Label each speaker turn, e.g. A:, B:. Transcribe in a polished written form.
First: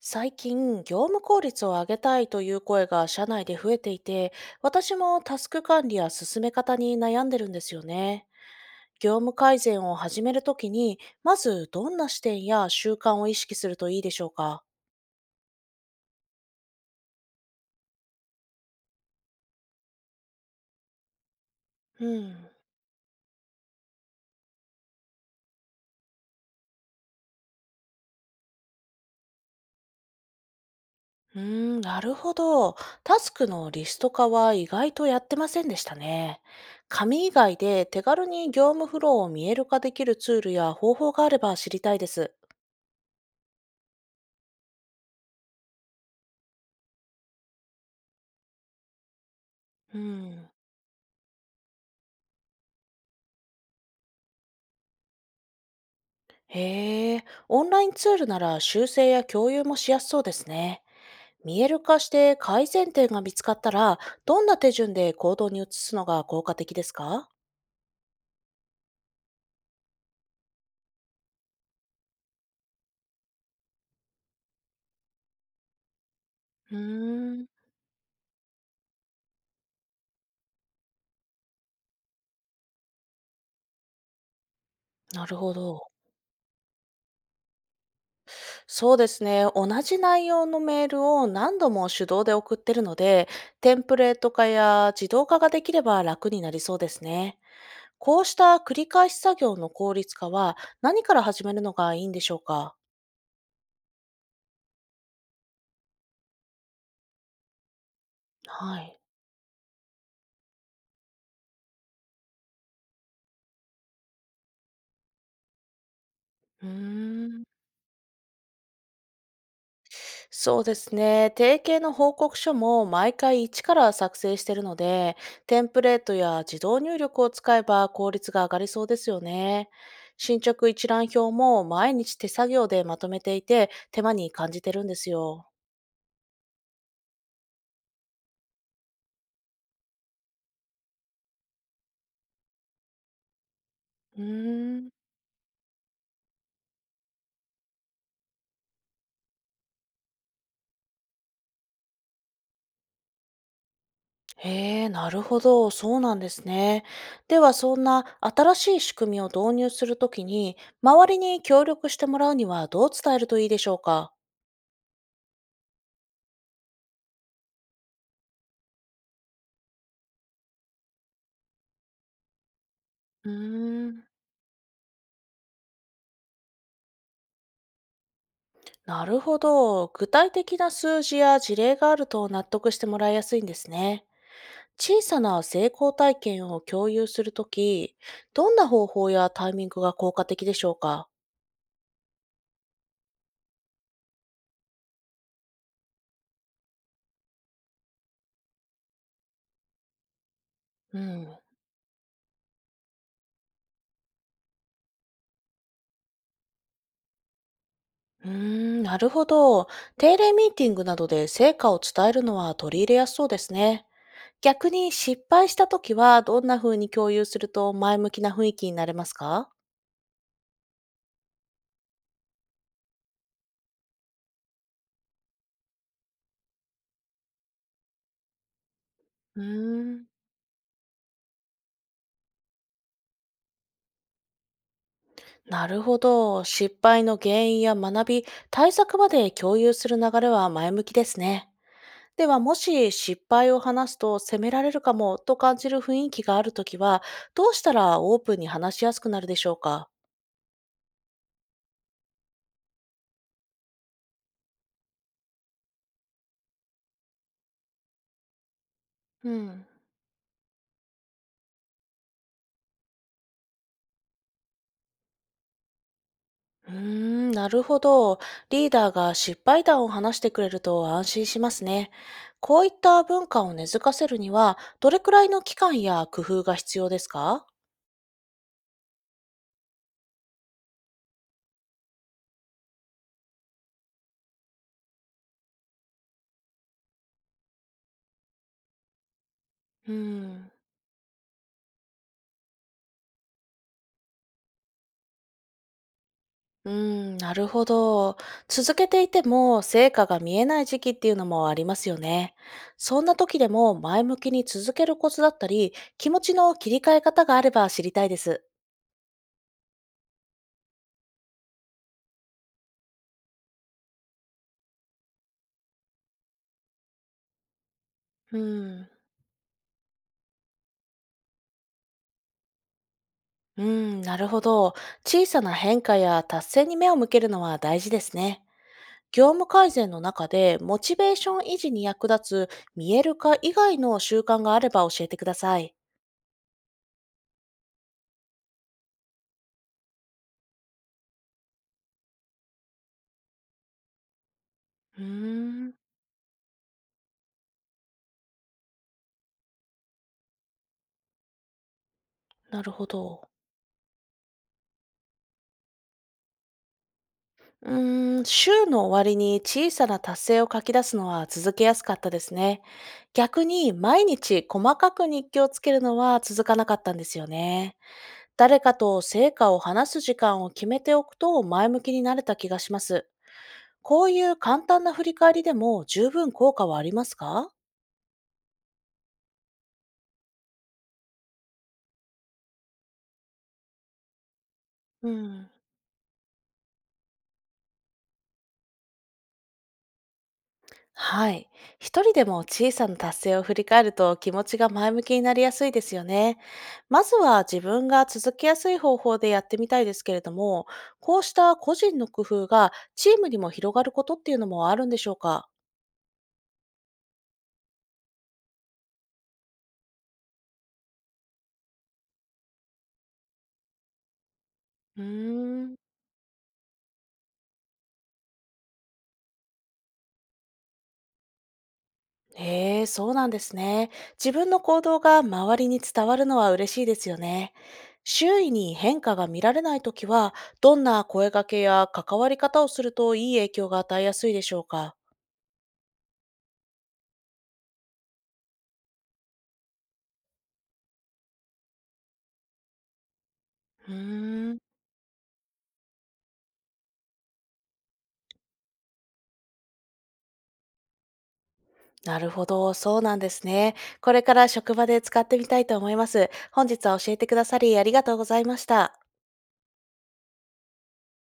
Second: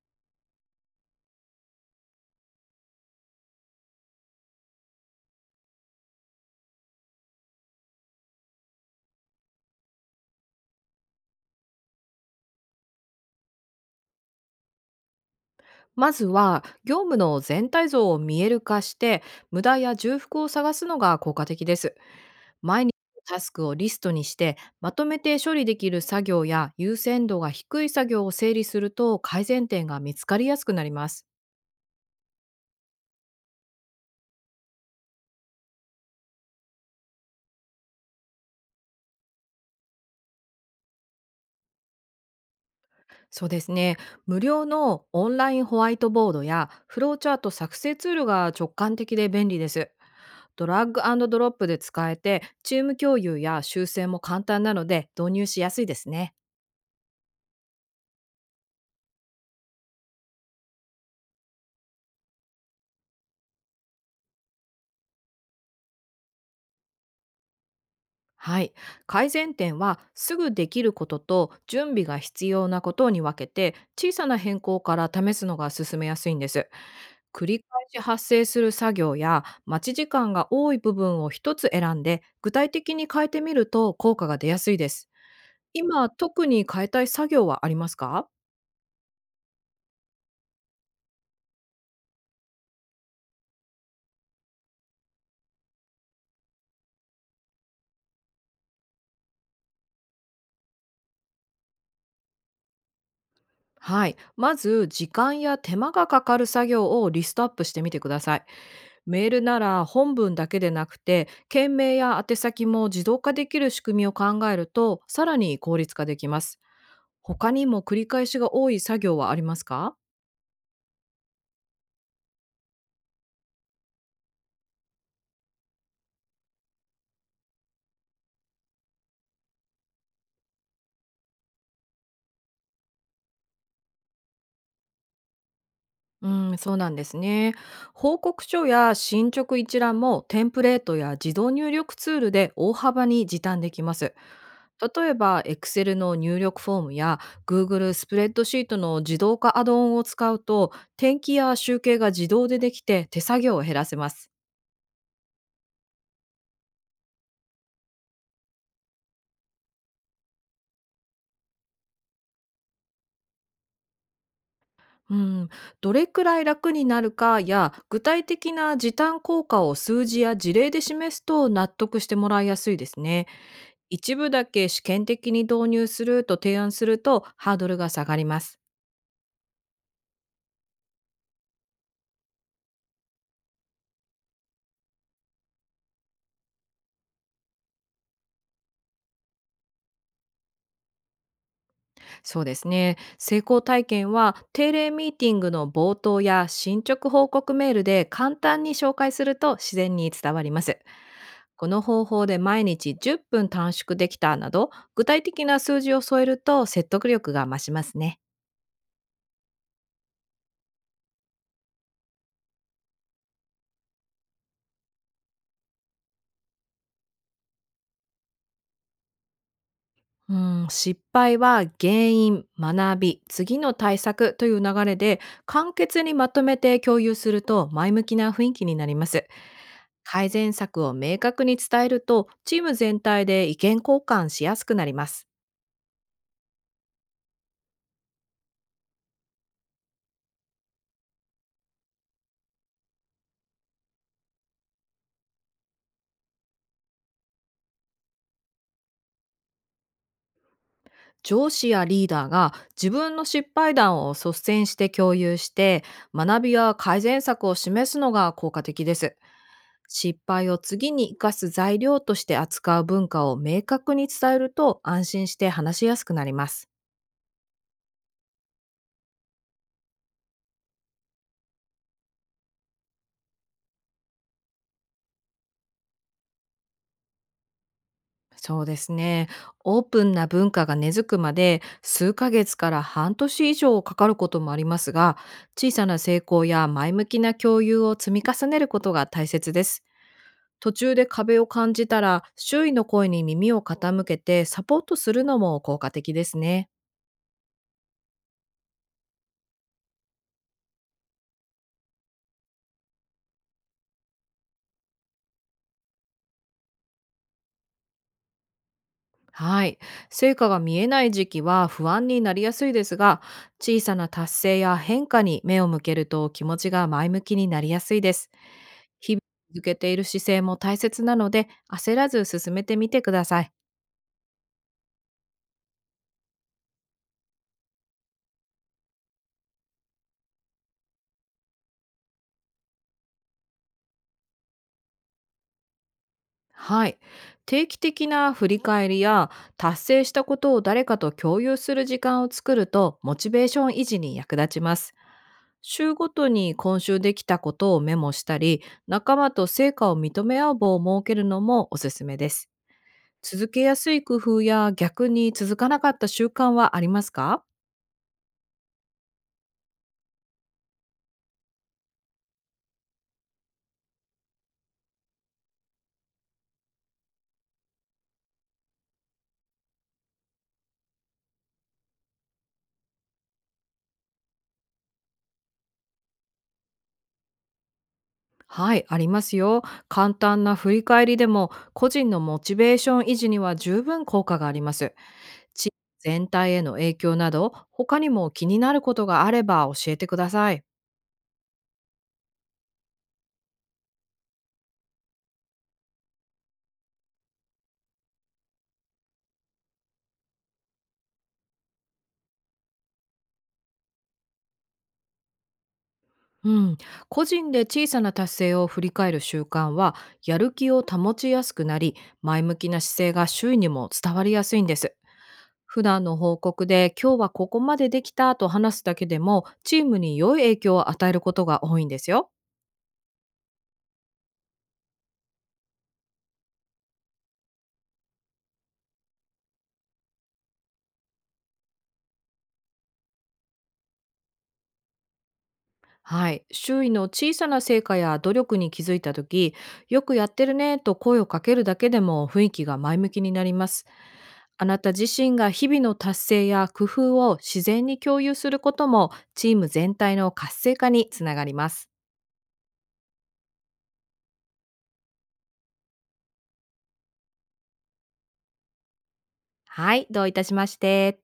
A: 最近、業務効率を上げたいという声が社内で増えていて、私もタスク管理や進め方に悩んでるんですよね。業務改善を始めるときに、まずどんな視点や習慣を意識するといいでしょうか？
B: まずは業務の全体像を見える化して無駄や重複を探すのが効果的です。
A: うん。
B: 毎日のタスクをリストにしてまとめて処理できる作業や優先度が低い作業を整理すると改善点が見つかりやすくなります。
A: うーん、なるほど。タスクのリスト化は意外とやってませんでしたね。紙以外で手軽に業務フローを見える化できるツールや方法があれば知りたいです。
B: そうですね、無料のオンラインホワイトボードやフローチャート作成ツールが直感的で便利です。
A: うん。
B: ドラッグドロップで使えてチーム共有や修正も簡単なので導入しやすいですね。
A: へえ、オンラインツールなら修正や共有もしやすそうですね。見える化して改善点が見つかったら、どんな手順で行動に移すのが効果的ですか？
B: はい。改善点はすぐできることと準備が必要なことに分けて小さな変更から試すのが進めやすいんです。
A: うー
B: 繰
A: ん、
B: り返し発生する作業や待ち時間が多い部分を一つ選んで具体的に変えてみると効果が出やすいです。
A: なるほど。
B: 今特に変えたい作業はありますか？
A: そうですね。同じ内容のメールを何度も手動で送ってるので、テンプレート化や自動化ができれば楽になりそうですね。こうした繰り返し作業の効率化は何から始めるのがいいんでしょうか？
B: はい。まず時間や手間がかかる作業をリストアップしてみてください。
A: はい。
B: メールなら本文だけでなくて件名や宛先も自動化できる仕組みを考えるとさらに効率化できます。
A: うーん。
B: 他にも繰り返しが多い作業はありますか？
A: そうですね。提携の報告書も毎回一から作成しているので、テンプレートや自動入力を使えば効率が上がりそうですよね。進捗一覧表も毎日手作業でまとめていて、手間に感じてるんですよ。
B: うん、そうなんですね。報告書や進捗一覧もテンプレートや自動入力ツールで大幅に時短できます。
A: うーん。
B: 例えば Excel の入力フォームや Google スプレッドシートの自動化アドオンを使うと転記や集計が自動でできて手作業を減らせます。
A: へえ、なるほど。そうなんですね。では、そんな新しい仕組みを導入するときに、周りに協力してもらうにはどう伝えるといいでしょうか？
B: うん、どれくらい楽になるかや具体的な時短効果を数字や事例で示すと納得してもらいやすいですね。
A: うーん。
B: 一部だけ試験的に導入すると提案するとハードルが下がります。
A: なるほど。具体的な数字や事例があると納得してもらいやすいんですね。小さな成功体験を共有するとき、どんな方法やタイミングが効果的でしょうか？
B: そうですね。成功体験は定例ミーティングの冒頭や進捗報告メールで簡単に紹介すると自然に伝わります。
A: うん。
B: この方法で毎日10分短縮できたなど具体的な数字を添えると説得力が増しますね。
A: うーん、なるほど。定例ミーティングなどで成果を伝えるのは取り入れやすそうですね。逆に失敗したときはどんな風に共有すると前向きな雰囲気になれますか？
B: うん、失敗は原因、学び、次の対策という流れで簡潔にまとめて共有すると前向きな雰囲気になります。
A: うーん。
B: 改善策を明確に伝えるとチーム全体で意見交換しやすくなります。
A: なるほど。失敗の原因や学び、対策まで共有する流れは前向きですね。では、もし失敗を話すと責められるかもと感じる雰囲気があるときは、どうしたらオープンに話しやすくなるでしょうか？
B: 上司やリーダーが自分の失敗談を率先して共有して学びや改善策を示すのが効果的です。
A: うん、
B: 失敗を次に生かす材料として扱う文化を明確に伝えると安心して話しやすくなります。
A: うーん、なるほど。リーダーが失敗談を話してくれると安心しますね。こういった文化を根付かせるには、どれくらいの期間や工夫が必要ですか？
B: そうですね。オープンな文化が根付くまで数ヶ月から半年以上かかることもありますが、小さな成功や前向きな共有を積み重ねることが大切です。
A: うん
B: 途中で壁を感じたら、周囲の声に耳を傾けてサポートするのも効果的ですね。
A: うーん、なるほど。続けていても成果が見えない時期っていうのもありますよね。そんな時でも前向きに続けるコツだったり、気持ちの切り替え方があれば知りたいです。
B: はい。成果が見えない時期は不安になりやすいですが、小さな達成や変化に目を向けると気持ちが前向きになりやすいです。
A: うーん、
B: 日々続けている姿勢も大切なので、焦らず進めてみてください。
A: うん、なるほど。小さな変化や達成に目を向けるのは大事ですね。業務改善の中でモチベーション維持に役立つ見える化以外の習慣があれば教えてください。
B: はい。定期的な振り返りや達成したことを誰かと共有する時間を作るとモチベーション維持に役立ちます。
A: うーん、
B: 週ごとに今週できたことをメモしたり、仲間と成果を認め合う場を設けるのもおすすめです。
A: なるほど。
B: 続けやすい工夫や逆に続かなかった習慣はありますか？
A: うーん、週の終わりに小さな達成を書き出すのは続けやすかったですね。逆に毎日細かく日記をつけるのは続かなかったんですよね。誰かと成果を話す時間を決めておくと前向きになれた気がします。こういう簡単な振り返りでも十分効果はありますか？
B: はい、ありますよ。簡単な振り返りでも、個人のモチベーション維持には十分効果があります。
A: うん。
B: 地域全体への影響など、他にも気になることがあれば教えてください。
A: はい。一人でも小さな達成を振り返ると気持ちが前向きになりやすいですよね。まずは自分が続きやすい方法でやってみたいですけれども、こうした個人の工夫がチームにも広がることっていうのもあるんでしょうか？
B: うん、個人で小さな達成を振り返る習慣はやる気を保ちやすくなり、前向きな姿勢が周囲にも伝わりやすいんです。
A: うーん
B: 普段の報告で今日はここまでできたと話すだけでもチームに良い影響を与えることが多いんですよ。
A: へえ、そうなんですね。自分の行動が周りに伝わるのは嬉しいですよね。周囲に変化が見られないときは、どんな声掛けや関わり方をするといい影響が与えやすいでしょうか？
B: はい。周囲の小さな成果や努力に気づいた時、よくやってるねと声をかけるだけでも雰囲気が前向きになります。
A: うーん
B: あなた自身が日々の達成や工夫を自然に共有することもチーム全体の活性化につながります。
A: なるほど、そうなんですね。これから職場で使ってみたいと思います。本日は教えてくださりありがとうございました。
B: はい。どういたしまして。